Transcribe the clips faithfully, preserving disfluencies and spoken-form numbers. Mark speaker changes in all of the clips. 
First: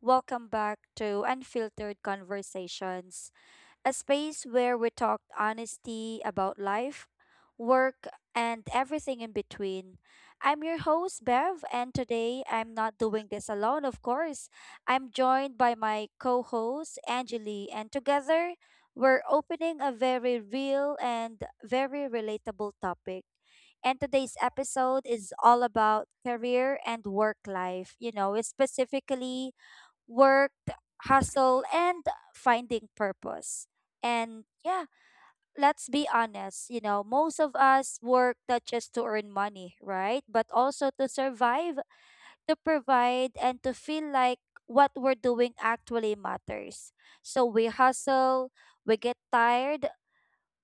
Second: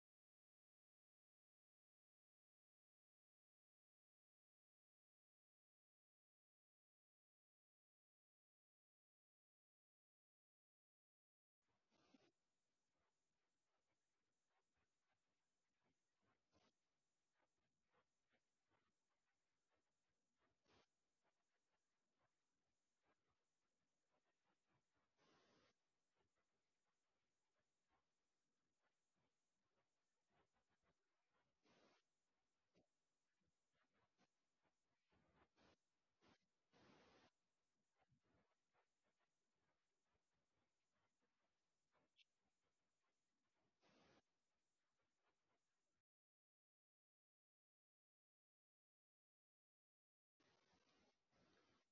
Speaker 1: welcome back to Unfiltered Conversations, a space where we talked honesty about life, work, and everything in between. I'm your host, Bev, and today I'm not doing this alone, of course. I'm joined by my co host, Angeli, and together we're opening a very real and very relatable topic. And today's episode is all about career and work life. You know, specifically work, hustle, and finding purpose. And yeah, let's be honest, you know, most of us work not just to earn money, right? But also to survive, to provide, and to feel like what we're doing actually matters. So we hustle, we get tired,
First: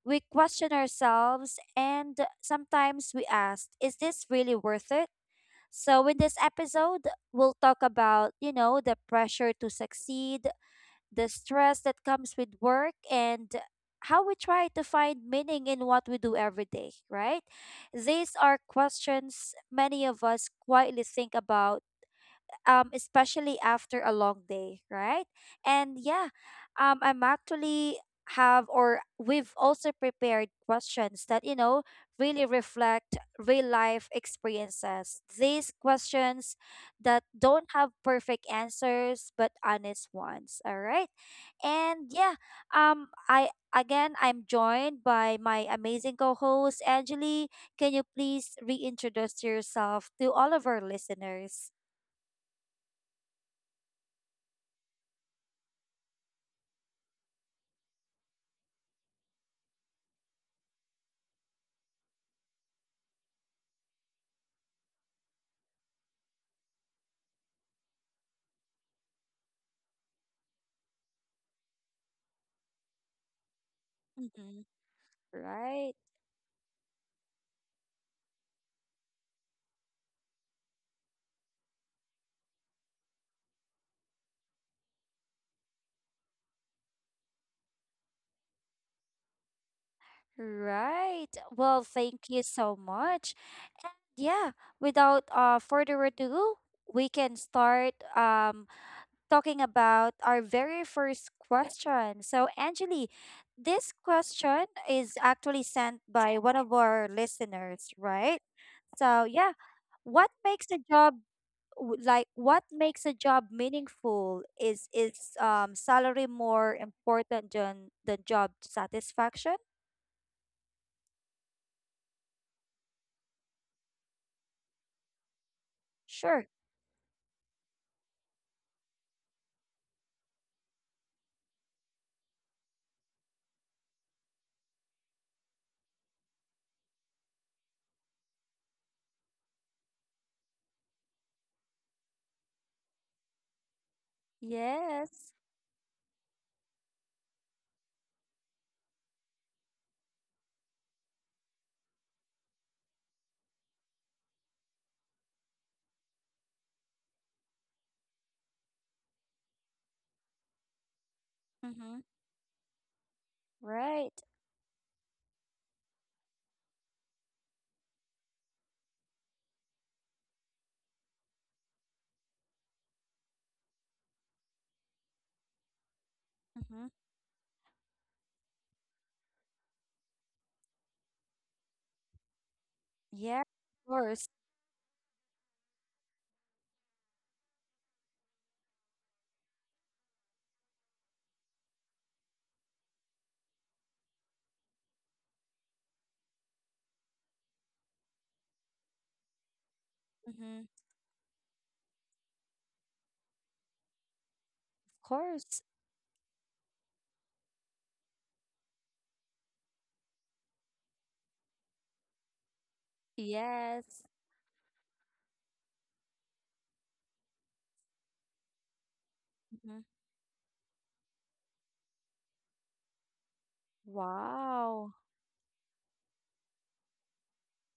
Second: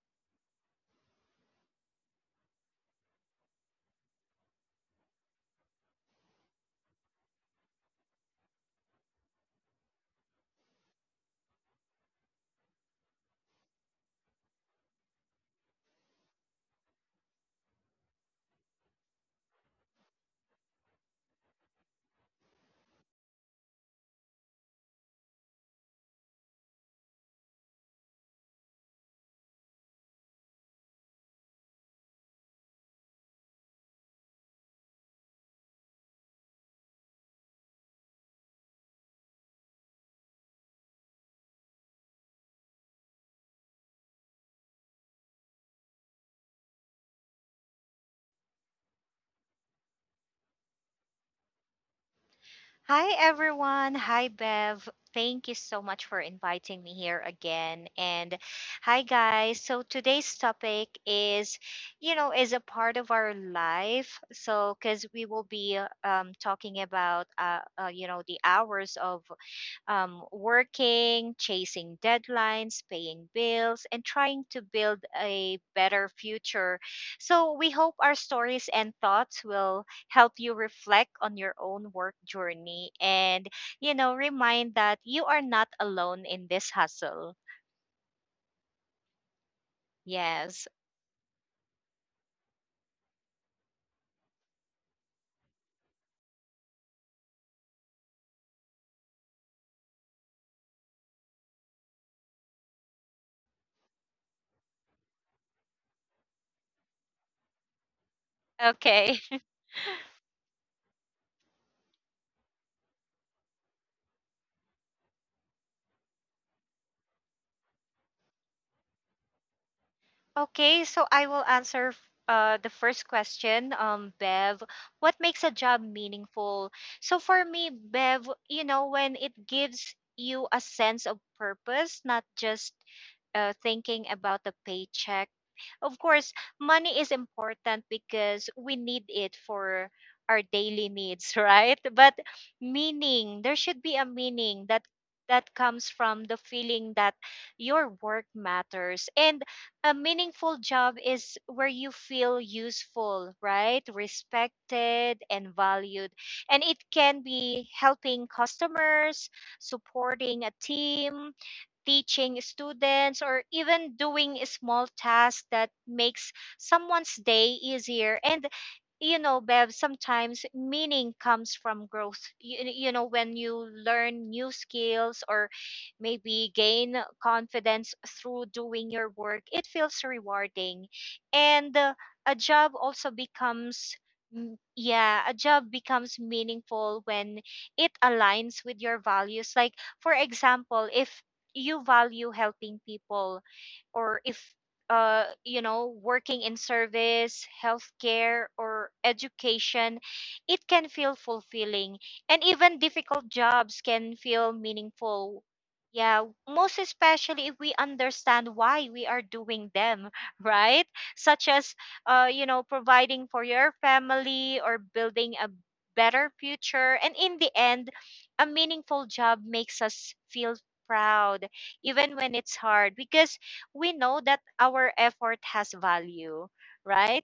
Speaker 1: we question ourselves, and sometimes we ask, is this really worth it? So in this episode, we'll talk about, you know, the pressure to succeed, the stress that comes with work, and how we try to find meaning in what we do every day, right? These are questions many of us quietly think about, um, especially after a long day, right? And yeah, um, I'm actually have or we've also prepared questions that you know really reflect real life experiences, these questions that don't have perfect answers but honest ones. All right, and yeah, um, I again I'm joined by my amazing co-host Angeli. Can you please reintroduce yourself to all of our listeners?
Speaker 2: Hi, everyone. Hi, Bev. Thank you so much for inviting me here again. And hi, guys. So today's topic is, you know, is a part of our life. So because we will be uh, um, talking about, uh, uh, you know, the hours of um, working, chasing deadlines, paying bills, and
Speaker 1: Mm-hmm.
Speaker 2: trying to build
Speaker 1: Right,
Speaker 2: a better future. So, we hope our stories and thoughts will help you reflect on your own work journey and, you know, remind that you are not alone in this hustle. Yes.
Speaker 1: right. Well, thank you so much. And yeah, without uh further ado, we can start um talking about our very first question. So, Angeli, this question is actually sent by one of our listeners, right? So yeah,
Speaker 2: Okay.
Speaker 1: what makes a job w- like what makes a job meaningful, is is um salary more important than the job satisfaction?
Speaker 2: Okay, so I will answer f- uh, the first question, um, Bev. What makes a job
Speaker 1: Sure.
Speaker 2: meaningful? So for me, Bev, you know, when it gives you a sense of purpose, not just uh, thinking about the paycheck. Of course, money is important because we need it for our daily needs, right? But meaning, there should be a meaning
Speaker 1: Yes.
Speaker 2: that that comes from the feeling that your work matters, and a meaningful job is where you feel useful, right, respected and valued. And it can be helping customers, supporting a team,
Speaker 1: Mhm.
Speaker 2: teaching students, or
Speaker 1: Right.
Speaker 2: even doing a small task that makes someone's day easier. And you know, Bev, sometimes meaning comes from growth. You, you know, when you learn new skills or
Speaker 1: Mhm.
Speaker 2: maybe gain confidence through doing your work, it feels rewarding. And uh, a job
Speaker 1: Yeah. Of
Speaker 2: also
Speaker 1: course.
Speaker 2: becomes, mm, yeah, a job becomes meaningful when it aligns with your values. Like, for example, if you value helping people, or if uh, you know, working in service, healthcare, or education,
Speaker 1: Mhm.
Speaker 2: it can feel fulfilling. And even difficult jobs can
Speaker 1: Of
Speaker 2: feel
Speaker 1: course.
Speaker 2: meaningful. Yeah, most especially if we understand why we are doing them, right? Such as, uh, you know, providing for
Speaker 1: Yes.
Speaker 2: your family or building a better future. And in the end, a meaningful
Speaker 1: Mhm.
Speaker 2: job makes us feel proud, even when it's hard, because we know that
Speaker 1: Wow.
Speaker 2: our effort has value, right?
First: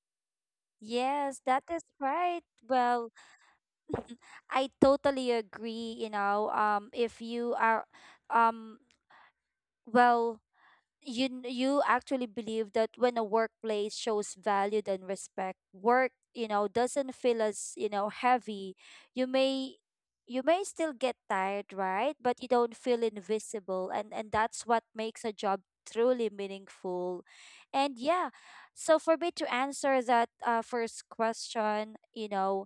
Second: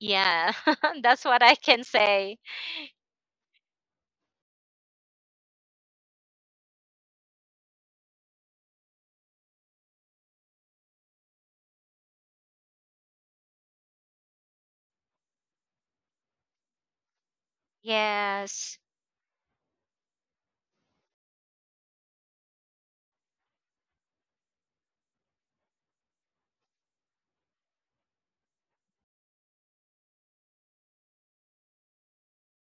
Speaker 2: Yeah, that's
Speaker 1: Yes,
Speaker 2: what I
Speaker 1: that is
Speaker 2: can say.
Speaker 1: right. Well, I totally agree, you know, um if you are um well, you n- you actually believe that when a workplace shows value and respect, work, you know, doesn't feel as, you know, heavy.
Speaker 2: Yes,
Speaker 1: You may, you may still get tired, right? But you don't feel invisible, and and that's what makes a job truly meaningful. And yeah, so for me to answer that, uh, first question, you know,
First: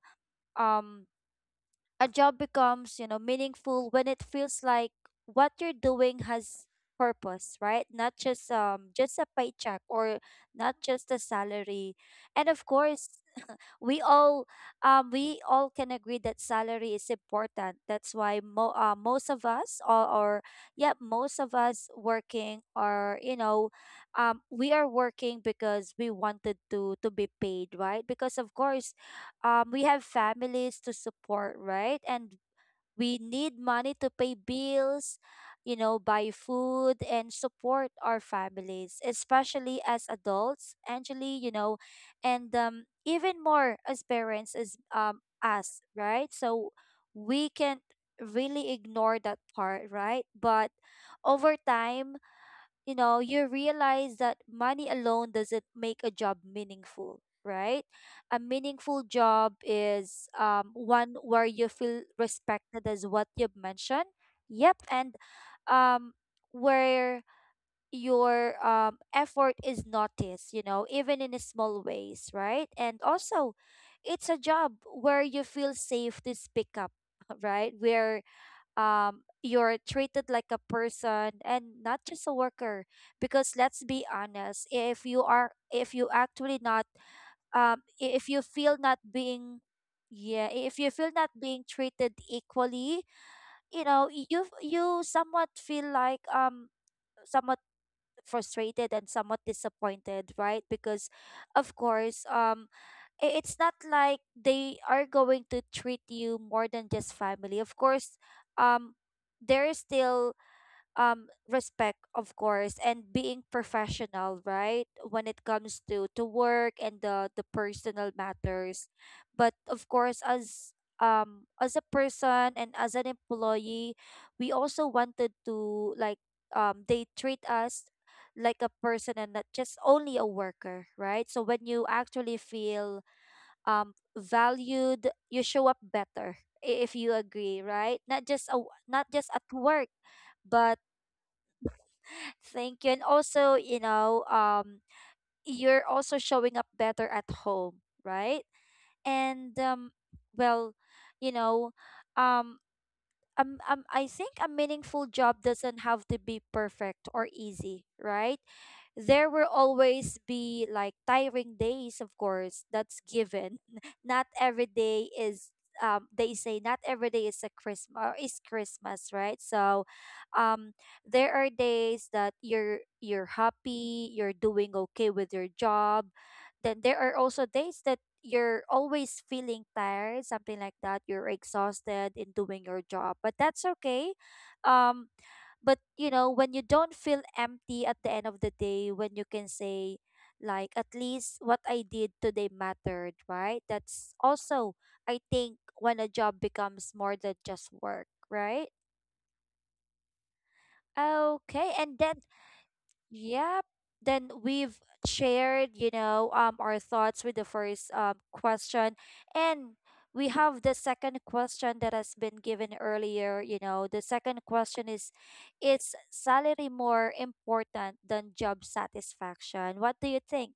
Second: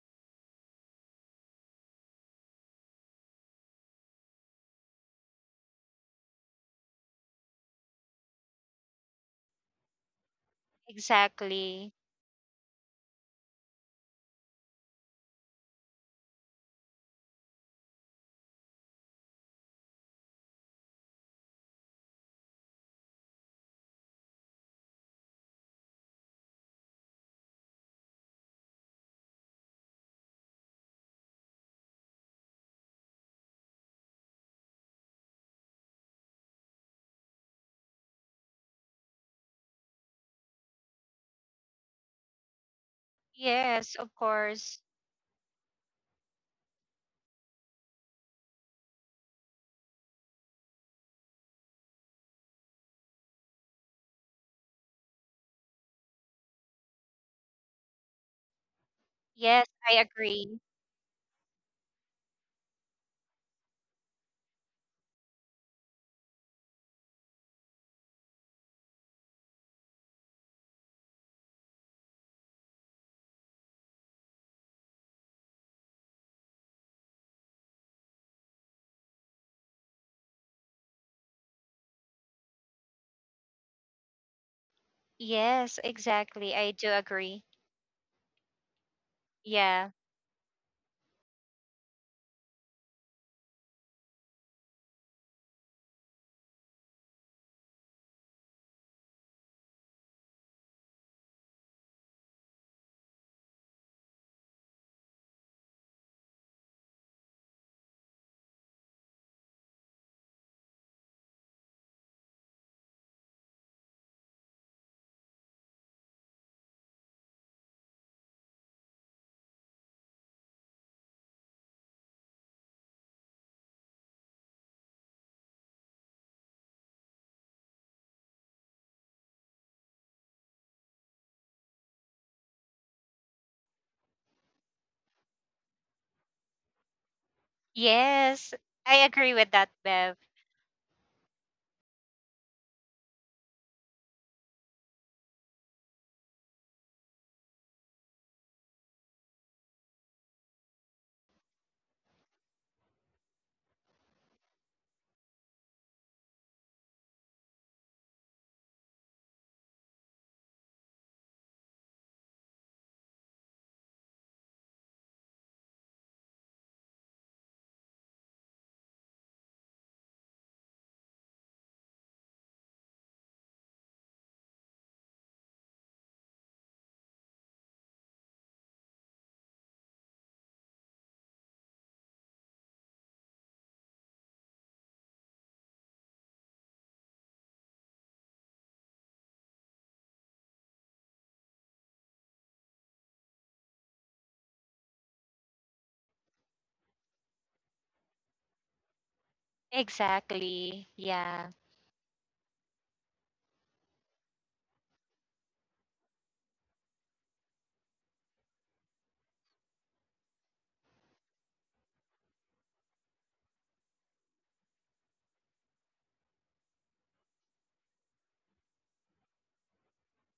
Speaker 1: um a job becomes, you know, meaningful when it feels like what you're doing has purpose, right? Not just, um just a paycheck, or not just a
Speaker 2: exactly.
Speaker 1: salary. And of course, we all, um we all can agree that salary is important. That's why mo- uh, most of us, or, or yeah, most of us working are, you know, um we are working because we wanted to to be paid, right? Because of course, um we have families to support, right? And we need money to pay bills, you know, buy food and support our families, especially as adults, actually, you know, and um, even more
Speaker 2: Yes, of
Speaker 1: as parents,
Speaker 2: course.
Speaker 1: as um us, right? So we can really ignore that part, right? But over time, you know, you realize that money alone doesn't make a job meaningful, right? A meaningful
Speaker 2: Yes, I
Speaker 1: job
Speaker 2: agree.
Speaker 1: is, um, one where you feel respected, as what you've mentioned. Yep. And um, where your um, effort is noticed, you know, even in a small ways, right? And also, it's a job where you feel safe to speak up, right? Where um, you're treated like a person and not just a worker, because let's be honest, if you are, if
Speaker 2: Yes,
Speaker 1: you actually
Speaker 2: exactly.
Speaker 1: not,
Speaker 2: I do agree.
Speaker 1: um, i- if you feel not being,
Speaker 2: Yeah.
Speaker 1: yeah, i- if you feel not being treated equally, you know, y- you f- you somewhat feel like, um somewhat frustrated and somewhat disappointed, right? Because of course, um i- it's not like they are going to treat you more than just family. Of course, um there is still um respect, of course, and being professional, right, when it comes to to work and the the personal matters. But of course, as um as a person and as an employee, we also wanted to like, um they treat us like a person and not just only a worker, right? So when you actually feel um valued, you show up better, i- if you agree, right? Not just a,
Speaker 2: Yes,
Speaker 1: not just
Speaker 2: I
Speaker 1: at
Speaker 2: agree
Speaker 1: work,
Speaker 2: with that, Bev.
Speaker 1: but thank you. And also, you know, um, you're also showing up better at home, right? And um, well, you know, um, um, um, I think a meaningful job doesn't have to be perfect or easy, right? There will always be like tiring days, of course, that's given. Not every day is, um they say not every day is a Christmas, is Christmas, right? So um there are days that you're you're happy, you're doing okay with your job. Then there are also days that you're always feeling tired, something like that. You're exhausted in doing your job, but that's okay. Um, but you know, when you don't feel empty at the end of the day, when you can say, like, at least what I did today mattered, right? That's also, I think, when a job becomes more than just work, right?
Speaker 2: Exactly. Yeah.
Speaker 1: Okay, and then yep. Then we've shared, you know, um, our thoughts with the first um, question. And we have the second question that has been given earlier. You know, the second question is Is salary more important than job satisfaction? What do you think?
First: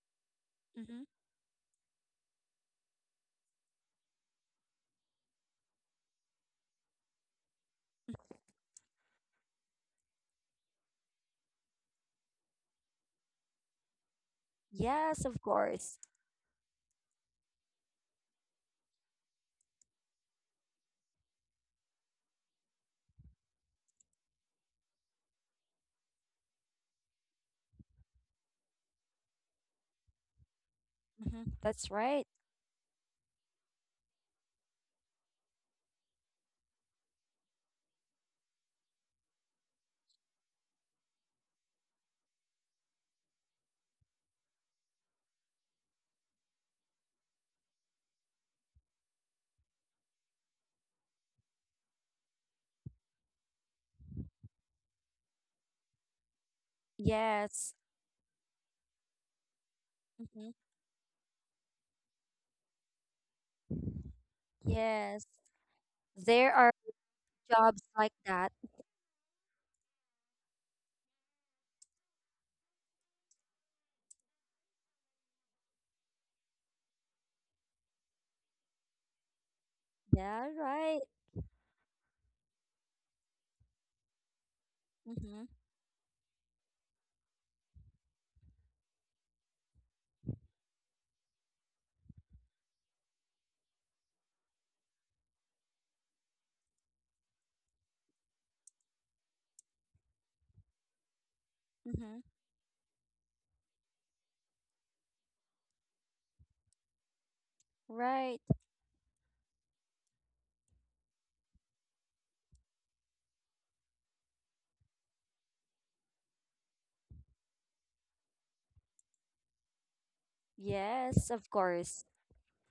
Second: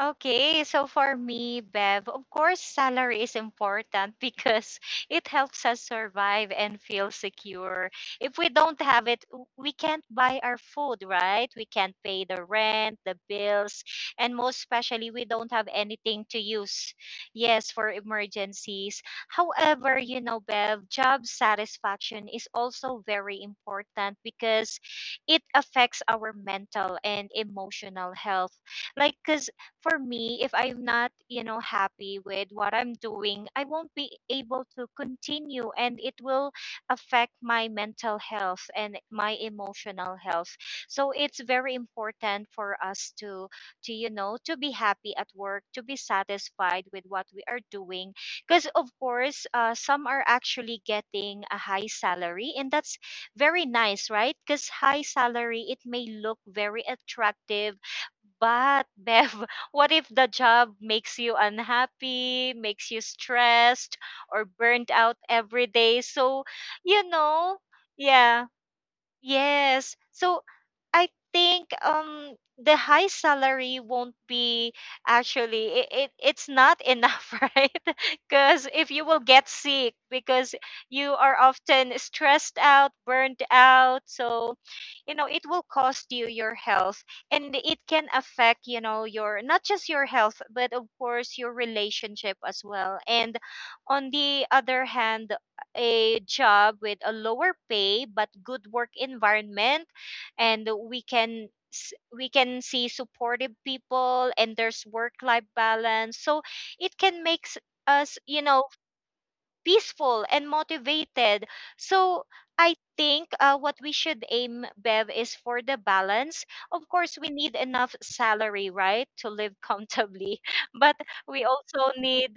Speaker 2: Okay, so
Speaker 1: Mm-hmm.
Speaker 2: for me, Bev, of course, salary is important because it helps us survive and feel secure. If we don't have it, w- we can't buy our food, right? We can't pay the rent, the bills, and most especially,
Speaker 1: Yes,
Speaker 2: we
Speaker 1: of
Speaker 2: don't have
Speaker 1: course.
Speaker 2: anything to use, yes, for emergencies. However, you know, Bev, job satisfaction is also very important because it affects our mental and emotional health, like, because for me, if I'm not,
Speaker 1: Mm-hmm.
Speaker 2: you know,
Speaker 1: That's right.
Speaker 2: happy with what I'm doing, I won't be able to continue, and it will affect my mental health and my emotional health. So it's very important for us to to you know, to be happy at work, to be satisfied with what we are doing, because of course, uh, some are actually getting a high salary, and that's very nice, right? Because high salary, it may look very
Speaker 1: Yes.
Speaker 2: attractive, but Bev, what if
Speaker 1: Mm-hmm.
Speaker 2: the job makes you unhappy, makes you stressed, or burnt
Speaker 1: Yes.
Speaker 2: out every day?
Speaker 1: There
Speaker 2: So,
Speaker 1: are
Speaker 2: you know,
Speaker 1: jobs like that.
Speaker 2: yeah. Yes. So I think um the high salary won't be actually it, it it's not enough, right? Because if you will get sick
Speaker 1: Yeah,
Speaker 2: because
Speaker 1: right.
Speaker 2: you are often stressed out, burned out, so you
Speaker 1: Mm-hmm.
Speaker 2: know it will cost you your health, and it can affect, you know, your, not just your health, but of course your relationship as well. And on the other hand, a job with a lower pay but good work environment, and we can s-
Speaker 1: Mm-hmm.
Speaker 2: we can see supportive people, and there's work life balance, so it can make s-
Speaker 1: Right.
Speaker 2: us you know peaceful and motivated. So I think uh, what we should aim, Bev, is for the balance. Of course, we need enough salary, right, to live comfortably,
Speaker 1: Yes,
Speaker 2: but
Speaker 1: of
Speaker 2: we
Speaker 1: course.
Speaker 2: also need,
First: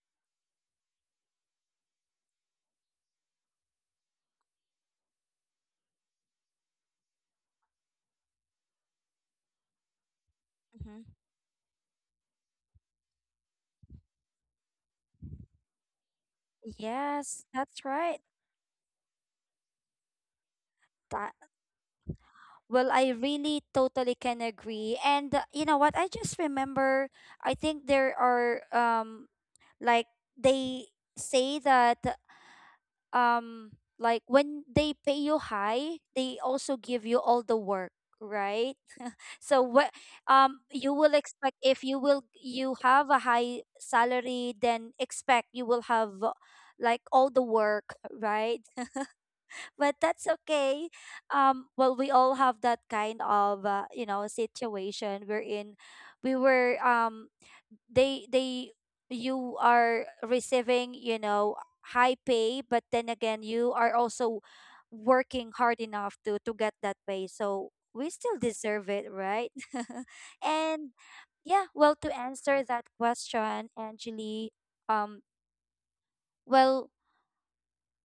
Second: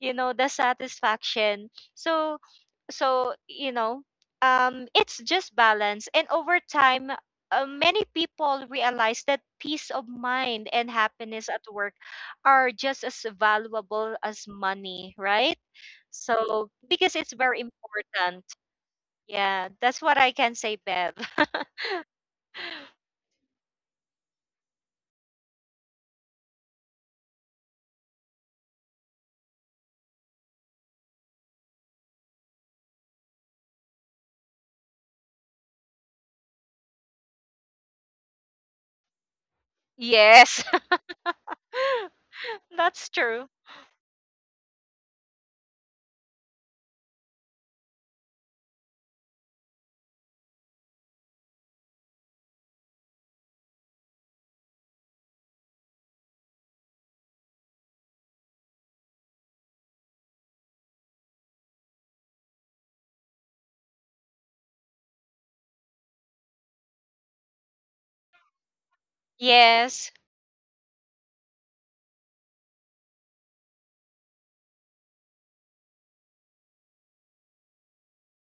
Speaker 2: you know, the satisfaction. So so you know um it's just balance, and over time, uh, many people realize that peace of mind and
Speaker 1: Hmm.
Speaker 2: happiness at work are just as valuable as money, right? So because it's
Speaker 1: Yes,
Speaker 2: very
Speaker 1: that's right.
Speaker 2: important. Yeah, that's what I can
Speaker 1: That,
Speaker 2: say, Bev.
Speaker 1: well, I really totally can agree. And uh, you know what? I just remember, I think there are um like they say that um like when they pay you high, they also give you all the work, right? So what um
Speaker 2: Yes.
Speaker 1: you will expect if you will, you have a
Speaker 2: That's
Speaker 1: high
Speaker 2: true.
Speaker 1: salary, then expect you will have uh, like all the work, right? But that's okay. Um, well, we all have that kind of uh, you know, situation wherein we were um they they you are receiving, you know, high pay, but then again you are also working hard enough to to get that pay. So we still deserve it, right?
Speaker 2: Yes.
Speaker 1: And yeah, well, to answer that question, Angeli, um, well,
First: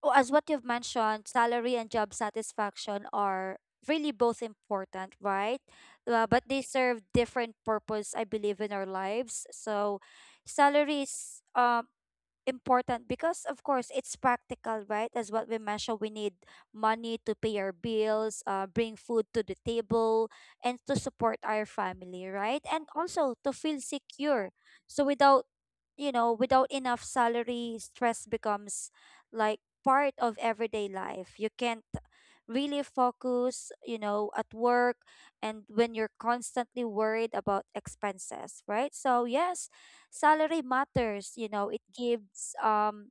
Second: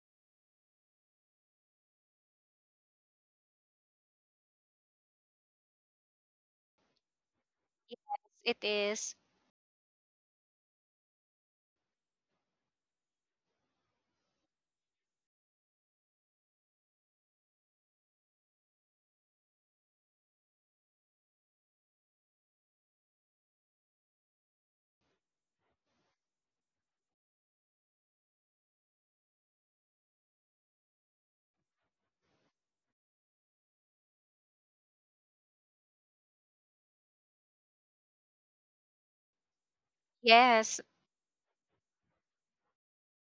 Speaker 1: oh, as what you've mentioned, salary and job satisfaction are really both important, right? Uh, but they serve different
Speaker 2: Yes,
Speaker 1: purpose, I
Speaker 2: it
Speaker 1: believe, in our
Speaker 2: is.
Speaker 1: lives. So, salaries. Um, important because of course it's practical, right? As what we mentioned, we need money to pay our bills, uh, bring food to the table and to support our family, right? And also to feel secure. So without, you know, without enough salary, stress becomes like part of everyday life. You can't really focus, you know, at work, and when you're constantly worried about expenses, right? So yes, salary
Speaker 2: Yes.
Speaker 1: matters, you know, it gives, um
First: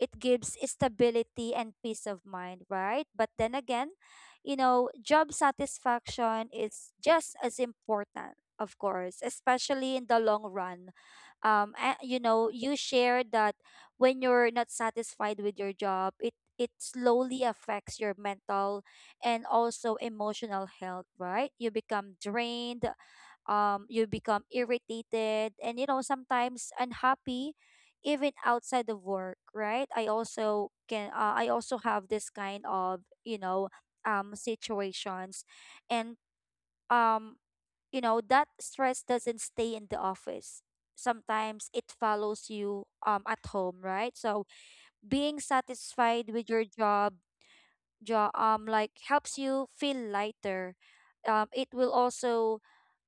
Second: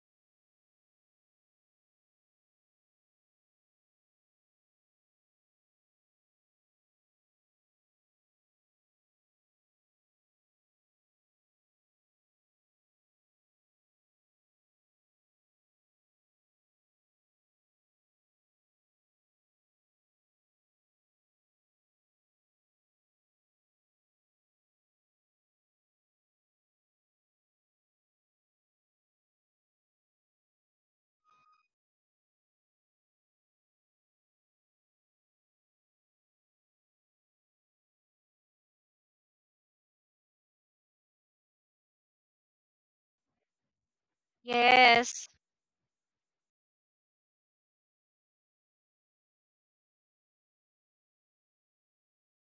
Speaker 1: it gives stability and peace of mind, right? But then again, you know, job satisfaction is just as important, of course, especially in the long run. um and, you know, you share that when you're not satisfied with your job, it it slowly affects your mental and also emotional health, right? You become drained, um you become irritated, and you know, sometimes unhappy even outside of work, right? I also can, uh, I also have this kind of, you know, um situations. And um you know, that stress doesn't stay in the office, sometimes it follows you um at home, right? So being
Speaker 2: Yes.
Speaker 1: satisfied with your job, jo- um like helps you feel lighter. Um, it will also,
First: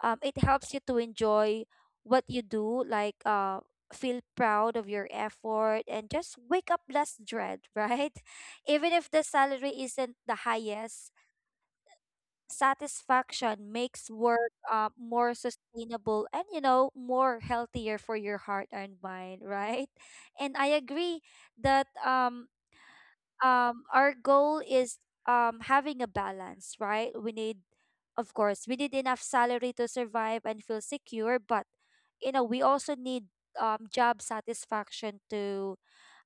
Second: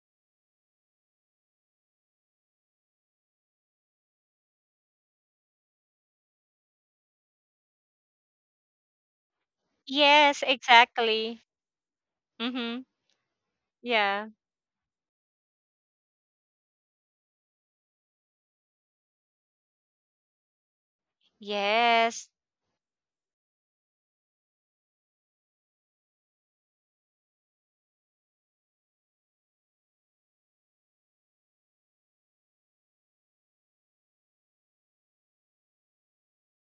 Speaker 1: um it helps you to enjoy what you do, like uh feel proud of your effort and just wake up less dread, right? Even if the salary
Speaker 2: Yes,
Speaker 1: isn't the
Speaker 2: exactly.
Speaker 1: highest,
Speaker 2: Mm-hmm. Yeah.
Speaker 1: satisfaction makes work, uh, more sustainable and you know more healthier for your heart and mind, right? And I agree
Speaker 2: Yes.
Speaker 1: that um um our goal is um having a balance, right? We need, of course, we need enough salary to survive and feel secure, but you know, we also need um job satisfaction to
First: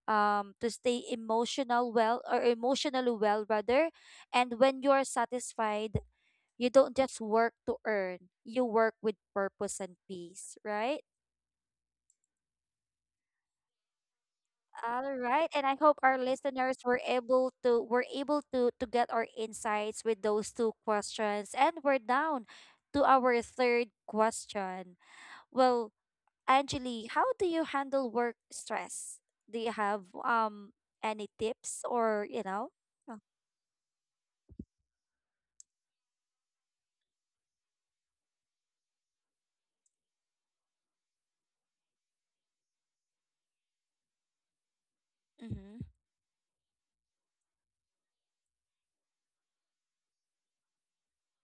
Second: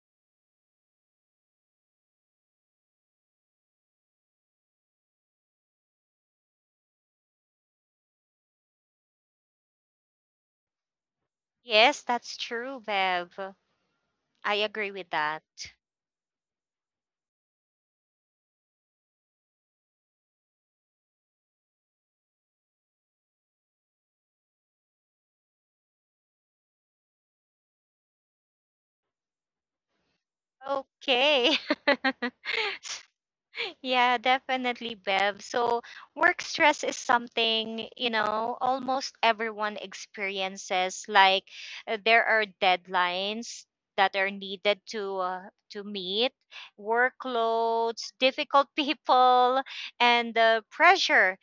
Speaker 1: um to stay emotional well, or emotionally well rather. And when you are satisfied, you don't just work to earn, you work with purpose and peace, right?
Speaker 2: Yes, that's true, Bev. I agree with
Speaker 1: All
Speaker 2: that.
Speaker 1: right, and I hope our listeners were able to were able to to get our insights with those two questions. And we're down to our third question. Well, Angeli, how do you handle work stress? Do you have um any
Speaker 2: Okay.
Speaker 1: tips, or you know? Oh,
Speaker 2: Yeah, definitely, Bev. So, work stress is something, you know, almost everyone experiences. Like, uh, there are deadlines that are needed to uh,
Speaker 1: mm-hmm.
Speaker 2: to meet, workloads, difficult people, and uh, pressure.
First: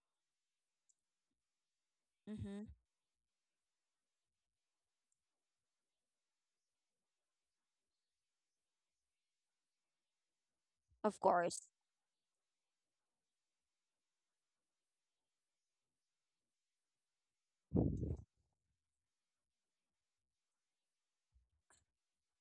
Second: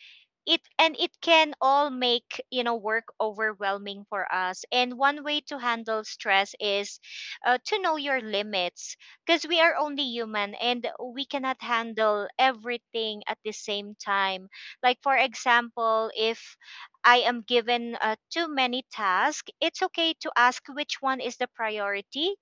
Speaker 2: It And it can all make,
Speaker 1: Mm-hmm.
Speaker 2: you know, work overwhelming for us. And one way to handle stress is uh, to know your limits, because we are only human, and
Speaker 1: Of
Speaker 2: we
Speaker 1: course.
Speaker 2: cannot handle everything at the same time. Like, for example, if I am given uh, too many tasks, it's okay to ask which one is the priority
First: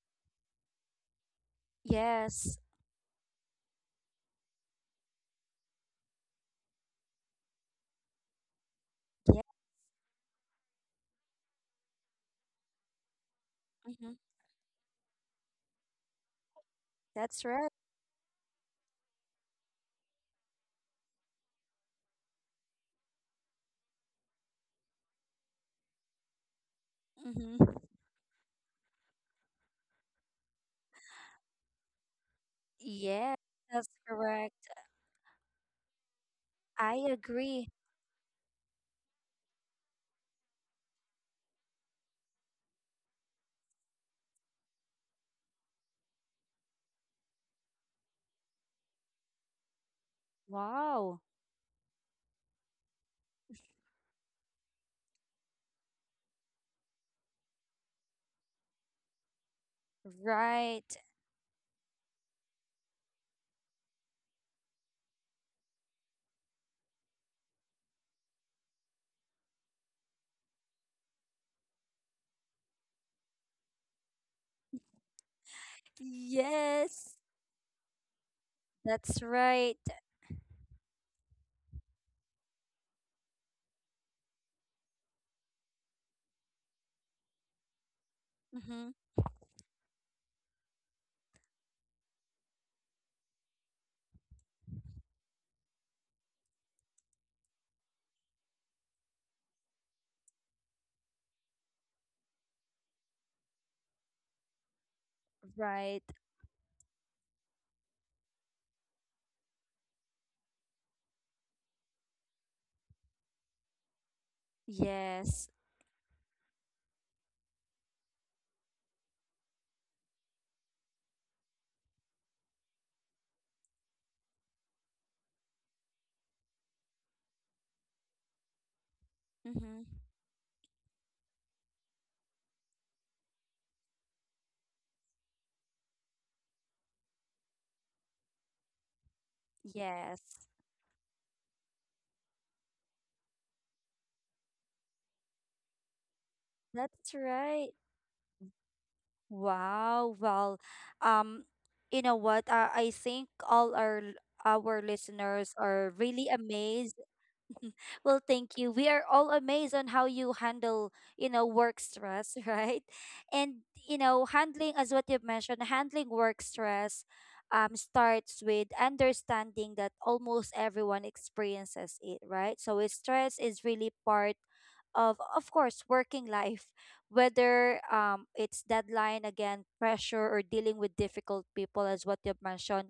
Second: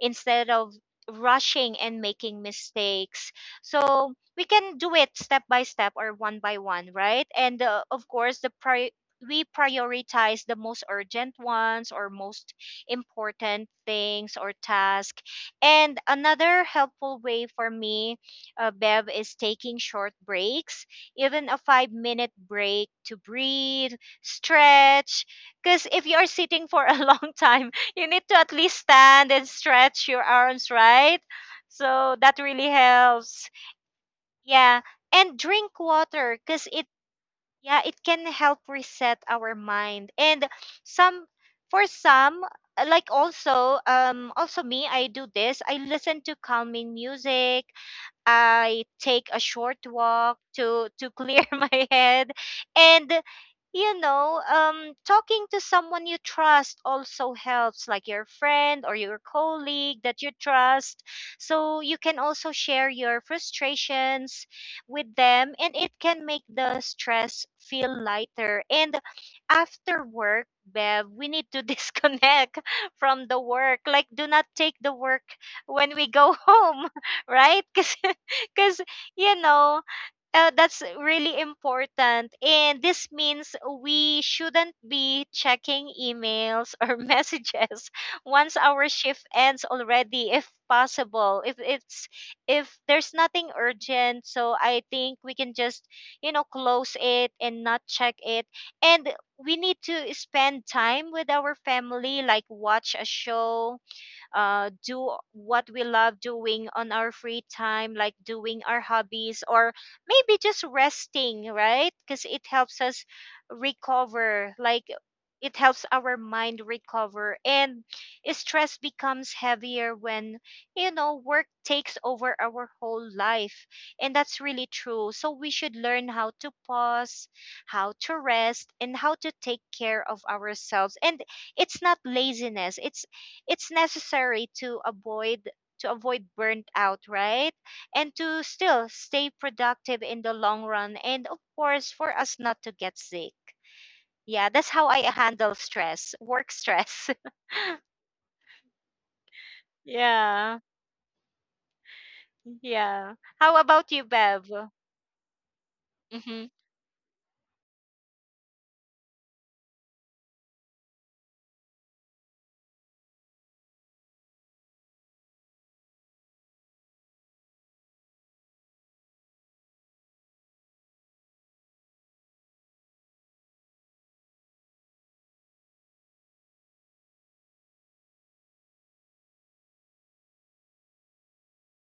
Speaker 2: instead of rushing and making
Speaker 1: Yes.
Speaker 2: mistakes. So we can do it step by step or one by one, right? And uh, of course, the pri-
Speaker 1: Yeah.
Speaker 2: we prioritize the most urgent ones or most important
Speaker 1: Mm-hmm.
Speaker 2: things or task. And another helpful
Speaker 1: That's
Speaker 2: way
Speaker 1: right.
Speaker 2: for me, uh, Bev, is taking short breaks, even a five minute break to breathe, stretch. Because if you are sitting for a long time,
Speaker 1: Mm-hmm.
Speaker 2: you need to at least stand and stretch your arms, right? So that really
Speaker 1: Yes,
Speaker 2: helps.
Speaker 1: that's correct.
Speaker 2: Yeah. And drink water because it,
Speaker 1: I agree.
Speaker 2: yeah, it can help reset our mind. And some, for some, uh, like also, um, also me, I do this. I listen to calming music. I take a short walk to to
Speaker 1: Wow.
Speaker 2: clear my head. And you know um talking to someone you trust also helps, like your friend or your colleague that you
Speaker 1: Right.
Speaker 2: trust, so you can also share your frustrations with them, and it can make the stress feel lighter. And after work, Bev, we need to disconnect from the work. Like, do not take the work when we go home,
Speaker 1: Yes,
Speaker 2: right? Because because,
Speaker 1: that's
Speaker 2: you
Speaker 1: right.
Speaker 2: know, uh, that's really important. And this means we shouldn't be checking emails or messages once
Speaker 1: Mm-hmm.
Speaker 2: our shift ends already, if possible. If it's, if there's nothing urgent, so I think we can just, you know, close it and not check it. And we need to spend time with our family, like watch a show, uh, do what we
Speaker 1: Right.
Speaker 2: love doing on our free time, like doing our hobbies or maybe just resting, right? Because it helps us recover, like
Speaker 1: Yes.
Speaker 2: it helps our mind recover. And stress becomes heavier when, you know, work takes over our whole life. And that's really true. So we should learn how to pause, how to rest, and how to take
Speaker 1: Mm-hmm.
Speaker 2: care of ourselves. And it's not laziness, it's it's necessary to avoid to avoid burnt out, right, and to still stay productive
Speaker 1: Yes,
Speaker 2: in the long run, and of course for us not to get sick. Yeah, that's how I handle stress work
Speaker 1: that's
Speaker 2: stress
Speaker 1: right. Wow. Well,
Speaker 2: Yeah.
Speaker 1: um, you know what? I, I
Speaker 2: Yeah,
Speaker 1: think
Speaker 2: how
Speaker 1: all our
Speaker 2: about
Speaker 1: l-
Speaker 2: you, Bev?
Speaker 1: our listeners are really
Speaker 2: Mm-hmm.
Speaker 1: amazed. Well, thank you. We are all amazed on how you handle, you know, work stress, right? And you know, handling as what you've mentioned, handling work stress um starts with understanding that almost everyone experiences it, right? So it's- stress is really part of of course, working life, whether um it's deadline again pressure or dealing with difficult people as what you've mentioned.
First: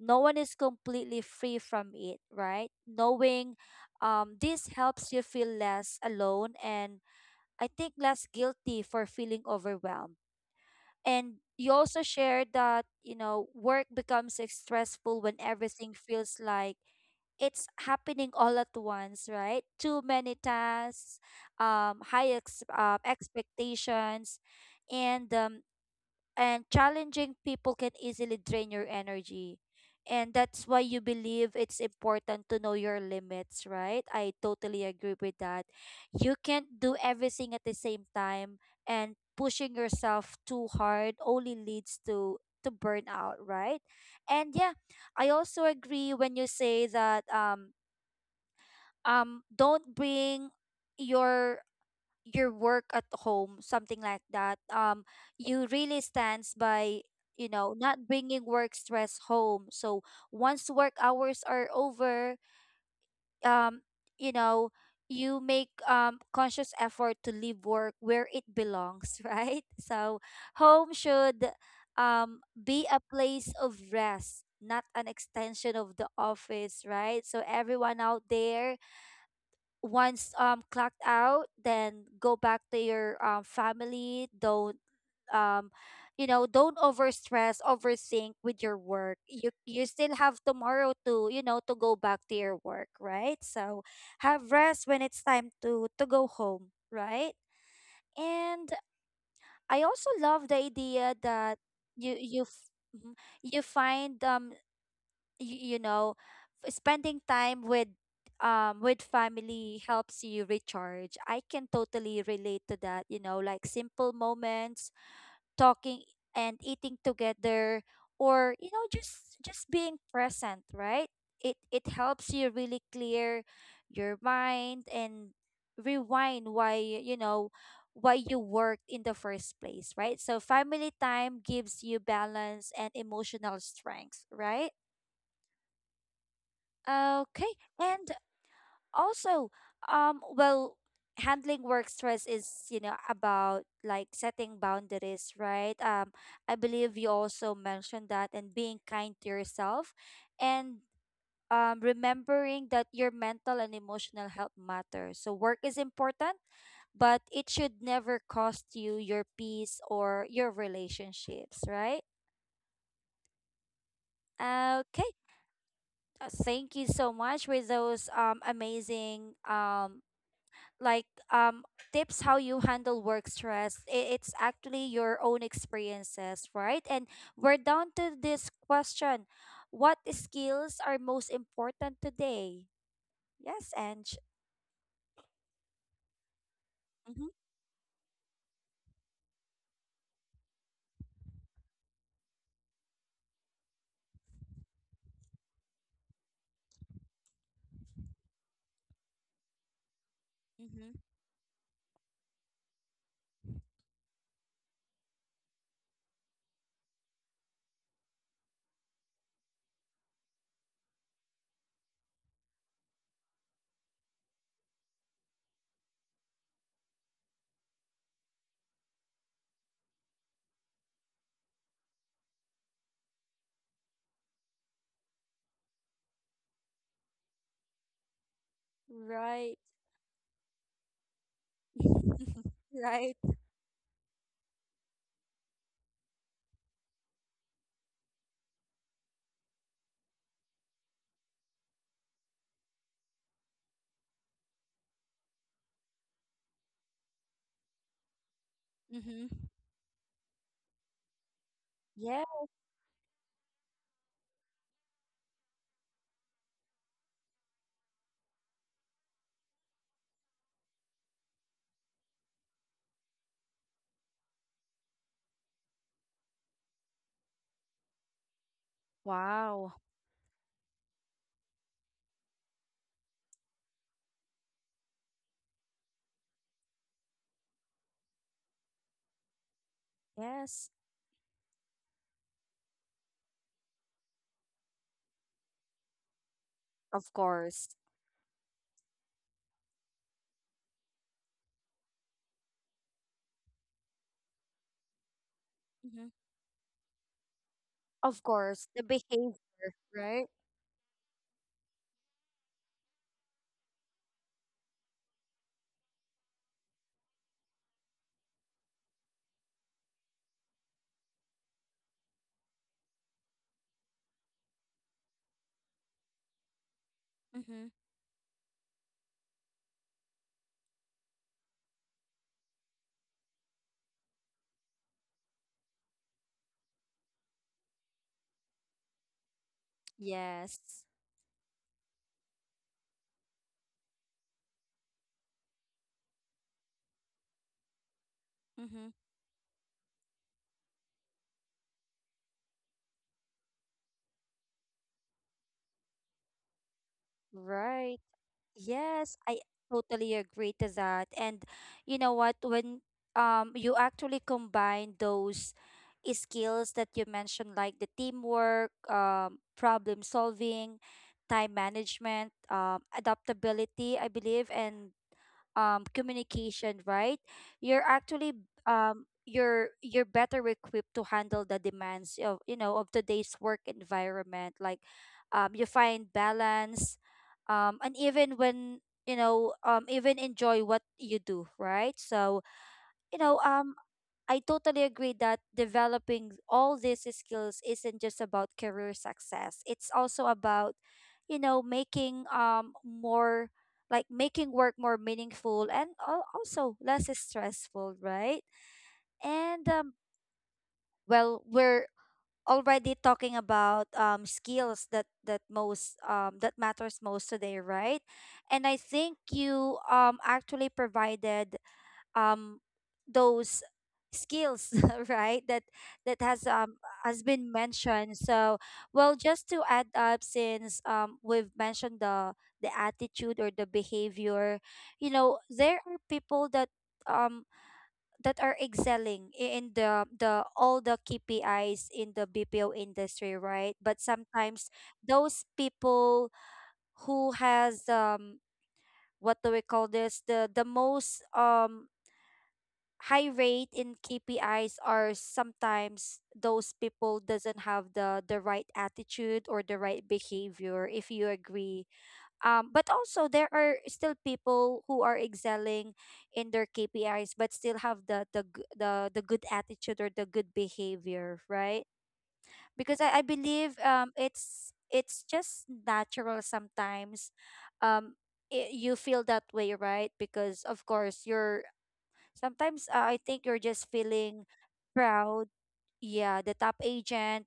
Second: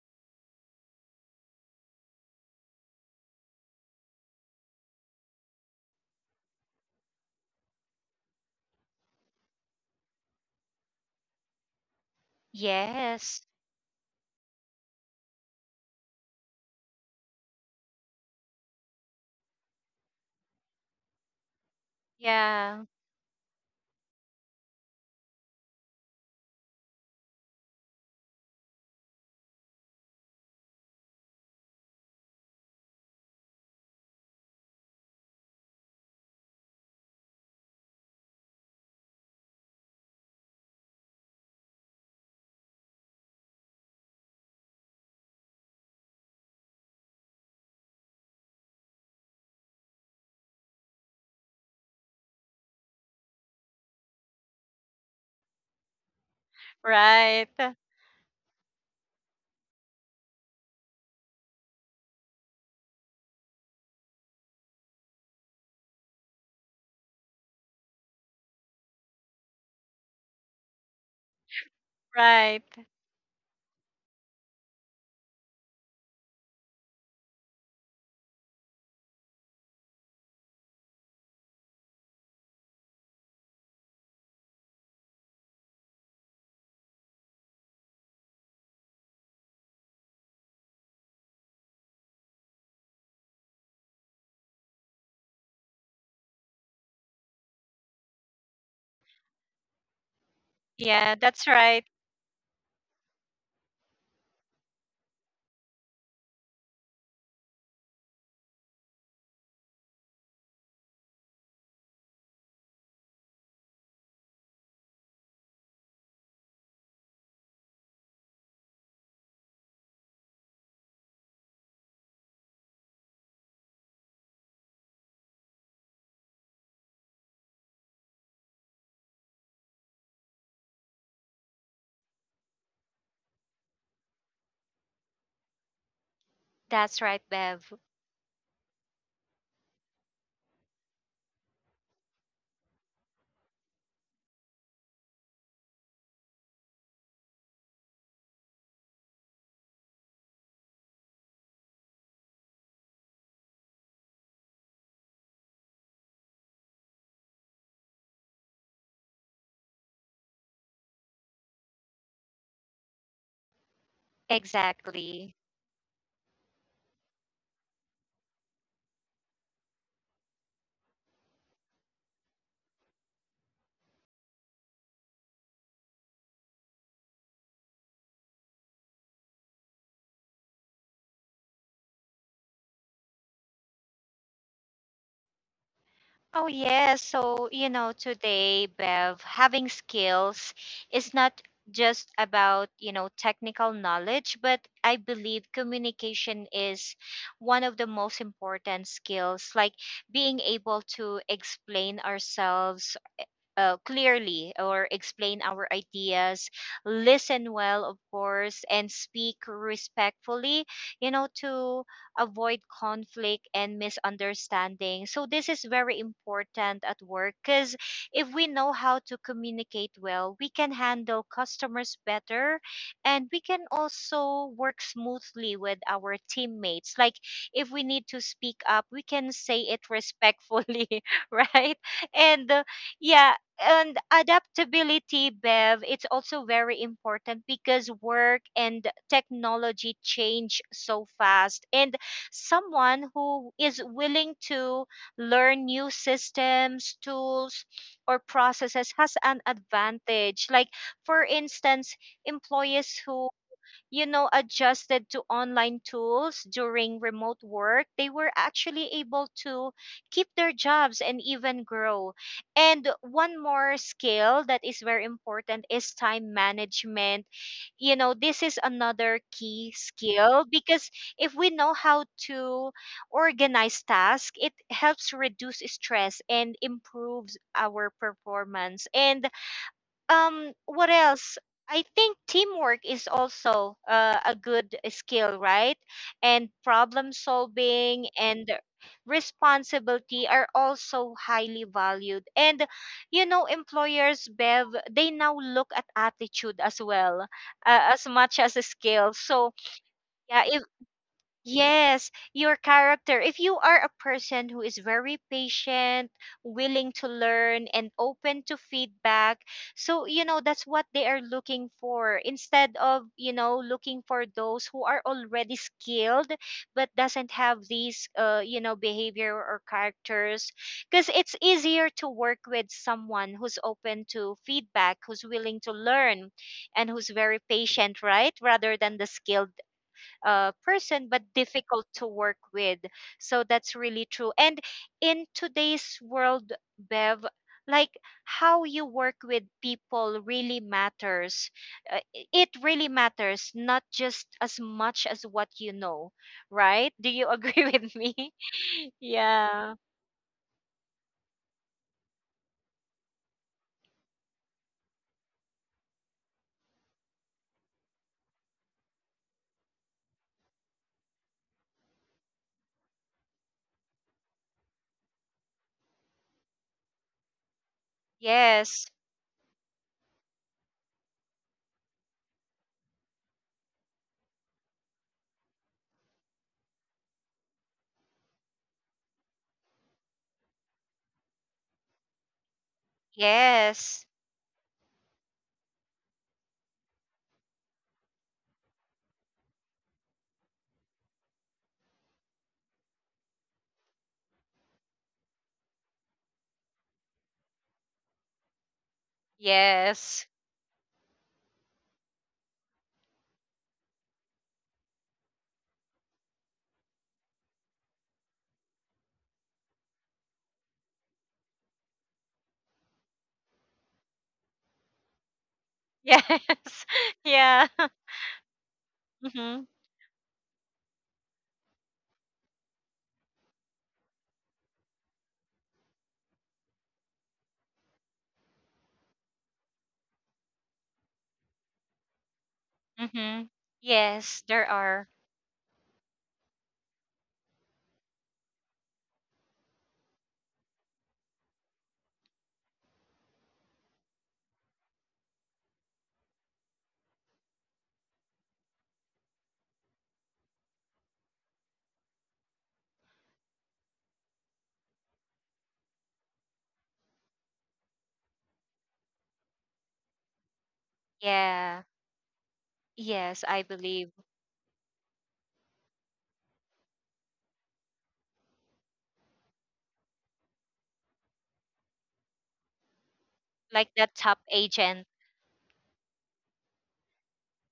Speaker 1: No one is completely free from it, right? Knowing um, this helps you feel less alone and I think less guilty for feeling overwhelmed. And you also shared that, you know,
Speaker 2: Yes.
Speaker 1: work becomes stressful when everything feels like it's happening all at once, right? Too many tasks, um, high ex-
Speaker 2: Yeah.
Speaker 1: uh, expectations, and um, and challenging people can easily drain your energy. And that's why you believe it's important to know your limits, right? I totally agree with that. You can't do everything at the same time, and pushing yourself too hard only leads to to burnout, right? And yeah, I also agree when you say that um um don't bring your your work at home, something like that. Um, you really stands by, you know,
Speaker 2: Right.
Speaker 1: not bringing work stress home. So once work hours are over, um, you know, you make um conscious effort to leave work where it belongs, right? So home should um be a
Speaker 2: Right.
Speaker 1: place of rest, not an extension of the office, right? So everyone out there, once um clocked out, then go back to your um family. Don't um you know, don't overstress, overthink with your work. You you still have tomorrow to, you know, to go back to your work, right? So have rest when it's time to to go home, right? And I also love the idea
Speaker 2: Yeah,
Speaker 1: that
Speaker 2: that's right.
Speaker 1: you you f- mhm, you find um you, you know, spending time with um with family helps you recharge. I can totally relate to that, you know, like simple moments, talking and eating together, or, you know, just just being present, right? It it helps you really clear your mind and rewind why, you know, why you work in the first place, right? So family time gives you balance and emotional strength, right?
Speaker 2: That's right,
Speaker 1: Okay.
Speaker 2: Bev.
Speaker 1: And also, um well handling work stress is, you know, about like setting boundaries, right? um I believe you also mentioned that, and being kind to yourself and um remembering that your mental and emotional health matter. So work is important, but it should never cost you your peace or your relationships, right? Okay.
Speaker 2: Exactly.
Speaker 1: Uh, thank you so much with those um amazing um like um tips how you handle work stress. I- it's actually your own experiences, right? And we're down to this question: what skills are most important today? Yes. And
Speaker 2: Oh, yes. So, you know,
Speaker 1: mm-hmm,
Speaker 2: today, Bev, having skills is not just about, you know, technical knowledge, but I believe communication is one of the most important skills, like being able to
Speaker 1: mm-hmm.
Speaker 2: explain ourselves uh, clearly, or explain our ideas, listen well, of course, and speak respectfully, you know, to avoid conflict and misunderstanding. So, this is very important at work because if we know how to communicate well, we can handle customers better, and we can also work smoothly with our teammates. Like, if we need to speak up, we can say it
Speaker 1: Right.
Speaker 2: respectfully, right? And uh, yeah,
Speaker 1: Right.
Speaker 2: and adaptability, Bev, it's also very important because work and technology change so fast, and someone who is willing to learn new systems, tools, or processes has an
Speaker 1: mm-hmm.
Speaker 2: advantage. Like, for instance,
Speaker 1: Yeah.
Speaker 2: employees who you know, adjusted to online tools during remote work, they were actually able to keep their jobs and even grow. And one more skill that is very important is time management. You know, this is another key
Speaker 1: Wow.
Speaker 2: skill because if we know how to organize tasks, it helps reduce stress and improves our performance. And um what
Speaker 1: Yes.
Speaker 2: else, I think teamwork is also uh, a good skill, right? And problem
Speaker 1: Of course.
Speaker 2: solving and responsibility are also highly valued. And you know employers, Bev, they now look at
Speaker 1: Mm-hmm.
Speaker 2: attitude as well, uh, as
Speaker 1: Of
Speaker 2: much as a
Speaker 1: course, the
Speaker 2: skill,
Speaker 1: behavior,
Speaker 2: so
Speaker 1: right.
Speaker 2: yeah. Yes, your character. If you are a person who is very patient, willing to learn, and open to feedback, so, you know, that's what they are looking for, instead of, you know, looking for those who are already skilled but doesn't have
Speaker 1: mm-hmm.
Speaker 2: these, uh, you know, behavior or characters. Because it's easier to work with someone who's open to feedback, who's willing to learn, and who's very patient, right? Rather than the skilled uh,
Speaker 1: Yes.
Speaker 2: person, but difficult to work with. So that's really true, and in today's world, Bev, like, how you
Speaker 1: mm-hmm.
Speaker 2: work with people really matters. Uh, i- it really matters, not just as much as what you know, right? Do you agree with me?
Speaker 1: Right. Yes, I
Speaker 2: Yeah.
Speaker 1: totally agree to that. And you know what, when um you actually combine those skills that you mentioned, like the teamwork, um, problem solving, time management, um, adaptability, I believe, and um communication, right? You're actually
Speaker 2: Yes.
Speaker 1: um you're you're better equipped to handle the demands of, you know, of today's work environment. Like, um you find balance um and even when, you know, um even enjoy what you do, right? So, you know, um
Speaker 2: Yes.
Speaker 1: I totally agree that developing all these skills isn't just about career success. It's also about, you know, making um more like making work more meaningful and al- also less stressful, right? And um
Speaker 2: Yes.
Speaker 1: well, we're already talking about um skills that that most um that matters most today, right? And I think you um actually provided um those skills, right, that that has
Speaker 2: Yes.
Speaker 1: um has
Speaker 2: Yeah.
Speaker 1: been mentioned. So well,
Speaker 2: Mm-hmm.
Speaker 1: just to add up, since um we've mentioned the the attitude or the behavior, you know, there are people that um that are excelling, i- in the the all the K P Is in the B P O
Speaker 2: Mm-hmm.
Speaker 1: industry, right? But
Speaker 2: Yes, there
Speaker 1: sometimes
Speaker 2: are.
Speaker 1: those people who has um what do we call this the the most um high rate in K P Is are sometimes those people doesn't have the the right attitude or the right behavior, if you agree. Um but also there are still people who are excelling in their K P Is but still have the the g- the, the good attitude or the good behavior,
Speaker 2: Yeah.
Speaker 1: right? Because I, I
Speaker 2: Yes, I
Speaker 1: believe
Speaker 2: believe.
Speaker 1: um it's it's just natural sometimes. Um I you feel that way, right? Because of course you're— Sometimes, uh, I think you're
Speaker 2: Like
Speaker 1: just
Speaker 2: that top
Speaker 1: feeling
Speaker 2: agent.
Speaker 1: proud. Yeah, the top agent,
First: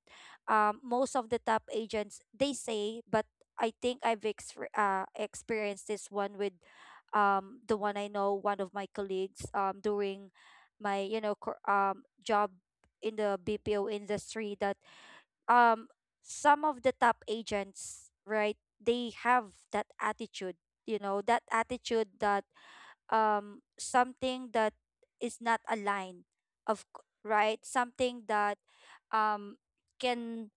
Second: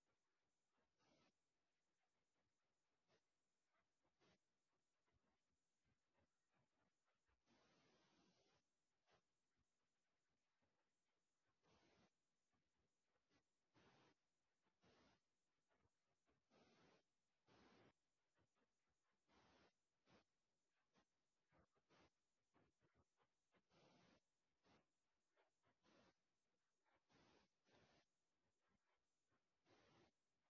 Speaker 1: um, most of the top agents they say. But I think I've exper- uh, experienced this one with um the one I know, one of my colleagues um during my, you know, cor- um job in the B P O industry, that um some of the top agents, right, they have that attitude, you know, that attitude that um something that is not aligned, of c- right, something that um can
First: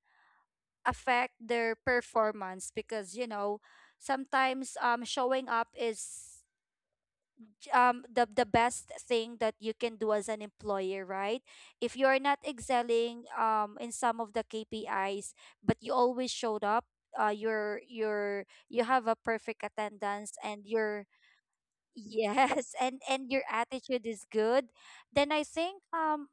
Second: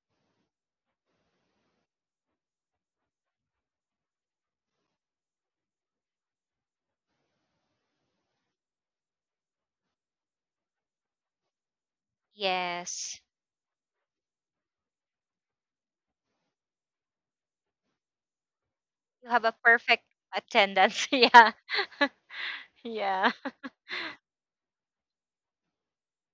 Speaker 1: affect their performance. Because, you know, sometimes um showing up is um the the best thing that you can do as an employer, right? If you are not
Speaker 2: Yes.
Speaker 1: excelling um in some of the K P Is, but you always showed up, uh you're you're you have a
Speaker 2: You have a
Speaker 1: perfect
Speaker 2: perfect
Speaker 1: attendance, and you're—
Speaker 2: attendance. Yeah.
Speaker 1: Yes, and and
Speaker 2: Yeah.
Speaker 1: your attitude is good, then I think um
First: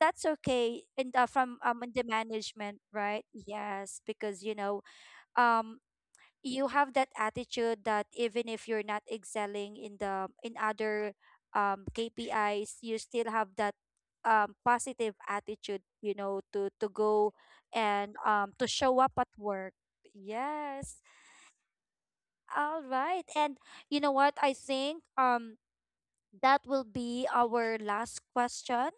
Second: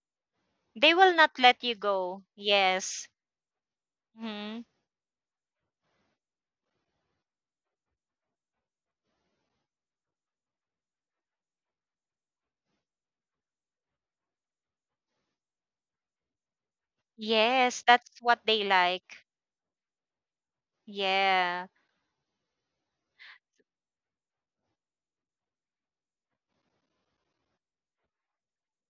Speaker 1: that's okay.
Speaker 2: They will
Speaker 1: And uh,
Speaker 2: not
Speaker 1: from,
Speaker 2: let you
Speaker 1: um in the
Speaker 2: go.
Speaker 1: management,
Speaker 2: Yes.
Speaker 1: right? Yes, because, you
Speaker 2: Hmm.
Speaker 1: know, um you have that attitude that even if you're not excelling in the in other um K P Is, you still have that um positive attitude, you know, to to go
Speaker 2: Yes,
Speaker 1: and
Speaker 2: that's what
Speaker 1: um
Speaker 2: they
Speaker 1: to show up
Speaker 2: like.
Speaker 1: at work. Yes.
Speaker 2: Yeah.
Speaker 1: All right. And you know what, I think um that will be our last question.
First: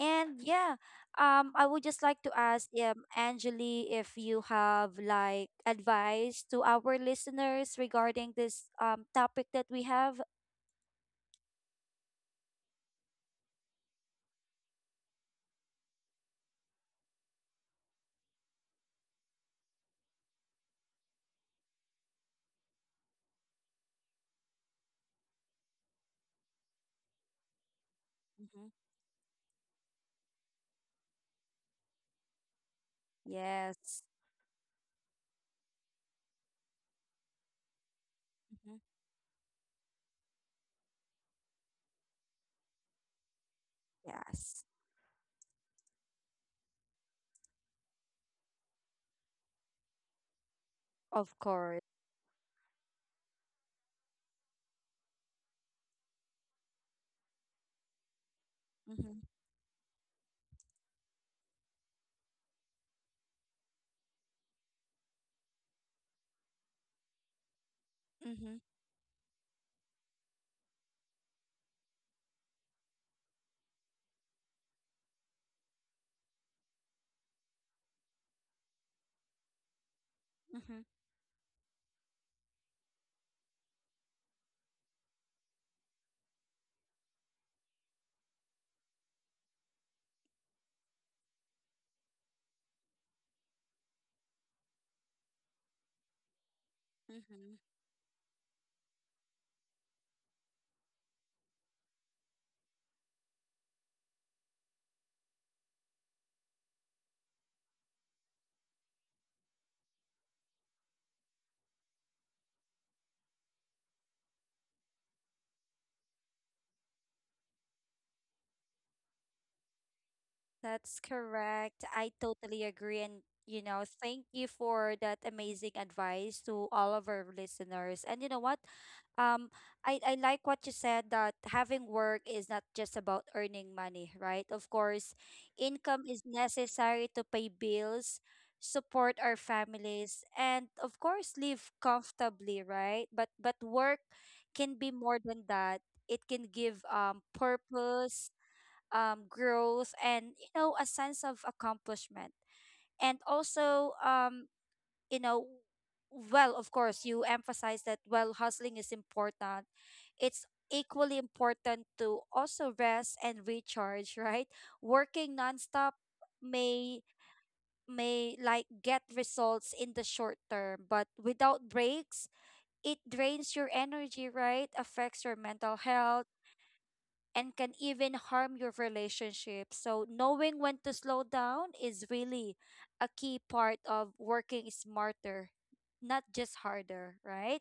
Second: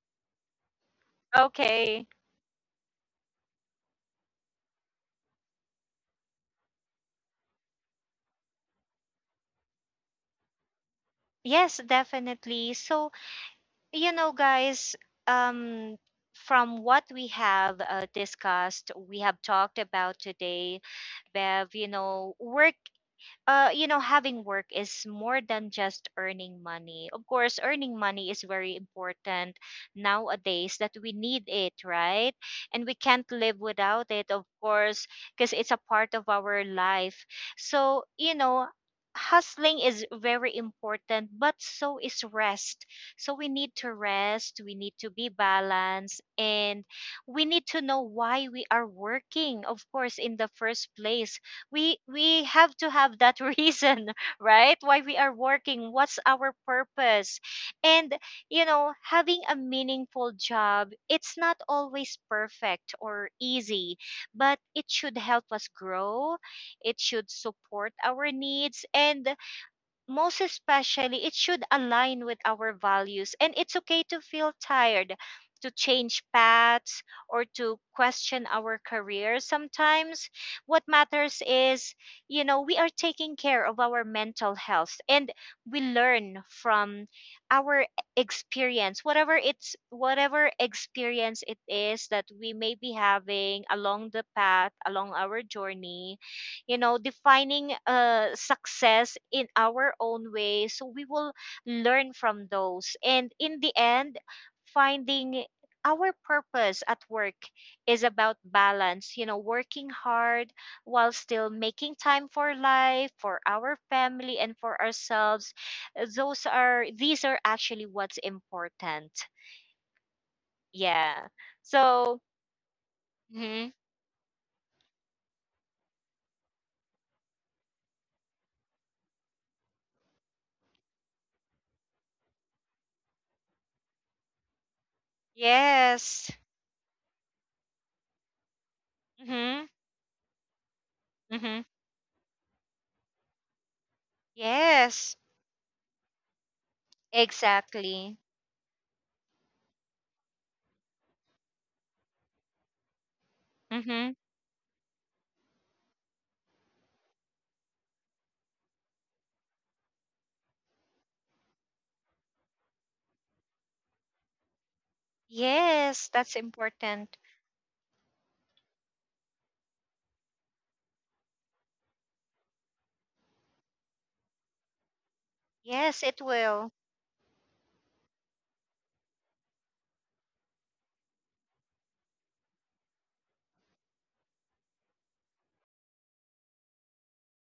Speaker 1: And yeah, um, I would just
Speaker 2: Okay.
Speaker 1: like to ask, um, Angeli, if you have like advice to our listeners regarding this um topic that we have.
Speaker 2: Yes, definitely. So, you know, guys, um, from what we have uh, discussed, we have talked about today, Bev, you know, work uh, you know, having work is more than just earning money. Of course, earning money is
Speaker 1: Mm-hmm.
Speaker 2: very important nowadays that we need it, right? And we can't live
Speaker 1: Yes.
Speaker 2: without it, of course, because it's a part of our life. So, you know,
Speaker 1: Mm-hmm.
Speaker 2: hustling is very important, but so is rest. So we need to rest,
Speaker 1: Yes,
Speaker 2: we need to be balanced, and we need to know why we are working, of course, in the first
Speaker 1: of
Speaker 2: place.
Speaker 1: course.
Speaker 2: We we have to have that reason, right, why we are working, what's our purpose. And you know
Speaker 1: Mm-hmm.
Speaker 2: having a meaningful job, it's not always perfect or easy, but it should help us grow. It should support our
Speaker 1: Mm-hmm.
Speaker 2: needs, and most especially, it should align with our values. And it's okay to feel tired, to change paths, or to question our career sometimes. What matters is, you know, we are taking care of our mental health, and we learn from our experience, whatever it's whatever experience it is that we may be having along the path, along our journey, you know
Speaker 1: Mm-hmm.
Speaker 2: defining uh success in our own way, so we will learn from those. And in the end, finding our purpose at work is about balance, you know working hard while still making time for life, for our family, and for ourselves. Uh, those are These are actually what's important.
Speaker 1: That's
Speaker 2: Yeah.
Speaker 1: correct. I
Speaker 2: So.
Speaker 1: totally agree. And, you
Speaker 2: Hmm.
Speaker 1: know, thank you for that amazing advice to all of our listeners. And you know what? Um, I, I like what you said that having work is not just about earning money, right? Of course, income is
Speaker 2: Yes.
Speaker 1: necessary to pay bills, support our
Speaker 2: Mhm.
Speaker 1: families, and of course
Speaker 2: Mhm.
Speaker 1: live comfortably, right? But but work can be
Speaker 2: Yes.
Speaker 1: more than that. It can give um
Speaker 2: Exactly.
Speaker 1: purpose, um, growth, and, you know, a sense of accomplishment. And also,
Speaker 2: Mm-hmm.
Speaker 1: um, you know, well, of course you emphasize that while hustling is important, it's equally important to also rest and recharge, right? Working nonstop
Speaker 2: Yes, that's
Speaker 1: may
Speaker 2: important.
Speaker 1: may like get results in the short term, but without breaks it drains your energy, right, affects your mental
Speaker 2: Yes, it
Speaker 1: health,
Speaker 2: will.
Speaker 1: and can even harm your relationship. So, knowing when to slow down is really a key part of working smarter, not just harder, right?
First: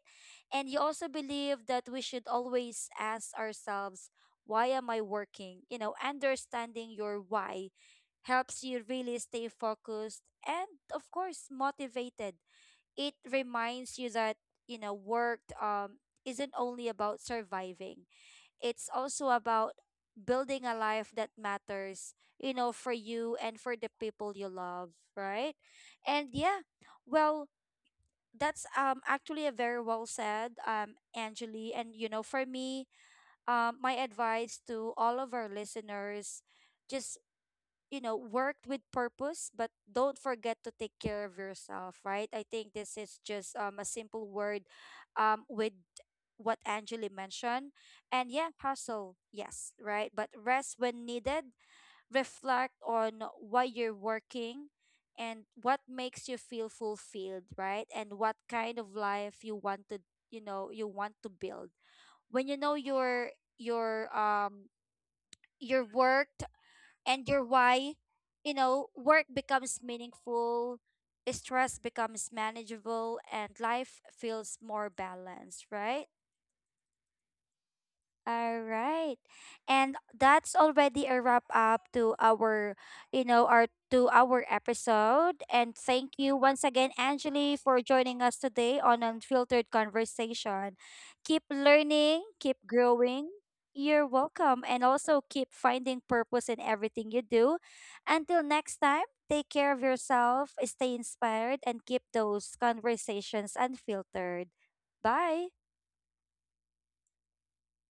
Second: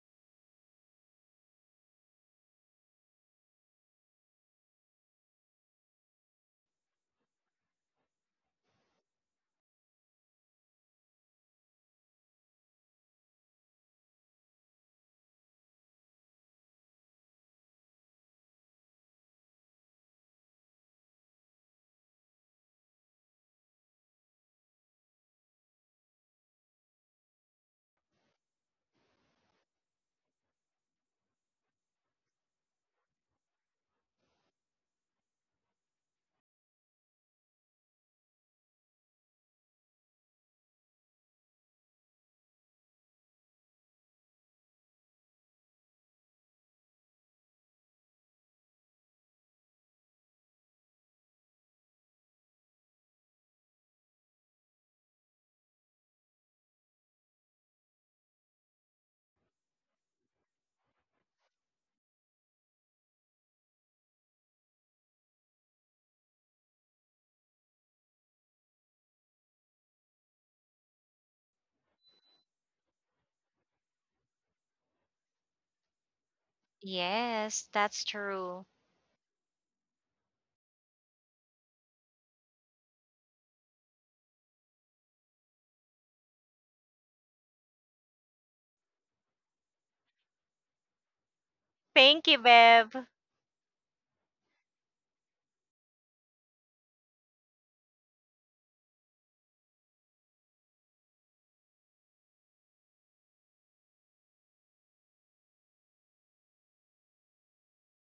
Speaker 1: And you also believe that we should always ask ourselves, why am I working? You know, understanding your why helps you really stay focused and, of course, motivated. It reminds you that, you know, work, um, isn't only about surviving, it's also about building a life that matters, you know, for you and for the people you love, right? And yeah, well, that's um actually a very well said, um, Angeli. And you know, for me, um, my advice to all of our listeners, just, you know, work with purpose, but don't forget to take care of yourself, right? I think this is just, um, a simple word, um, with what Angeli mentioned. And yeah, hustle, yes, right? But rest when needed, reflect on why you're working and what makes you feel fulfilled, right? And what kind of life you want to, you know, you want to build. When you know your your um your work and your why, you know, work becomes meaningful, stress becomes manageable, and life feels more balanced, right?
Speaker 2: Yes, that's
Speaker 1: All
Speaker 2: true.
Speaker 1: right. And that's already a wrap up to our, you know, our to our episode. And thank you once again, Angeli, for joining us today on Unfiltered Conversation. Keep
Speaker 2: Thank
Speaker 1: learning,
Speaker 2: you,
Speaker 1: keep
Speaker 2: Bev.
Speaker 1: growing. You're welcome. And also keep finding purpose in everything you do. Until next time, take care of yourself, stay inspired, and keep those conversations unfiltered. Bye.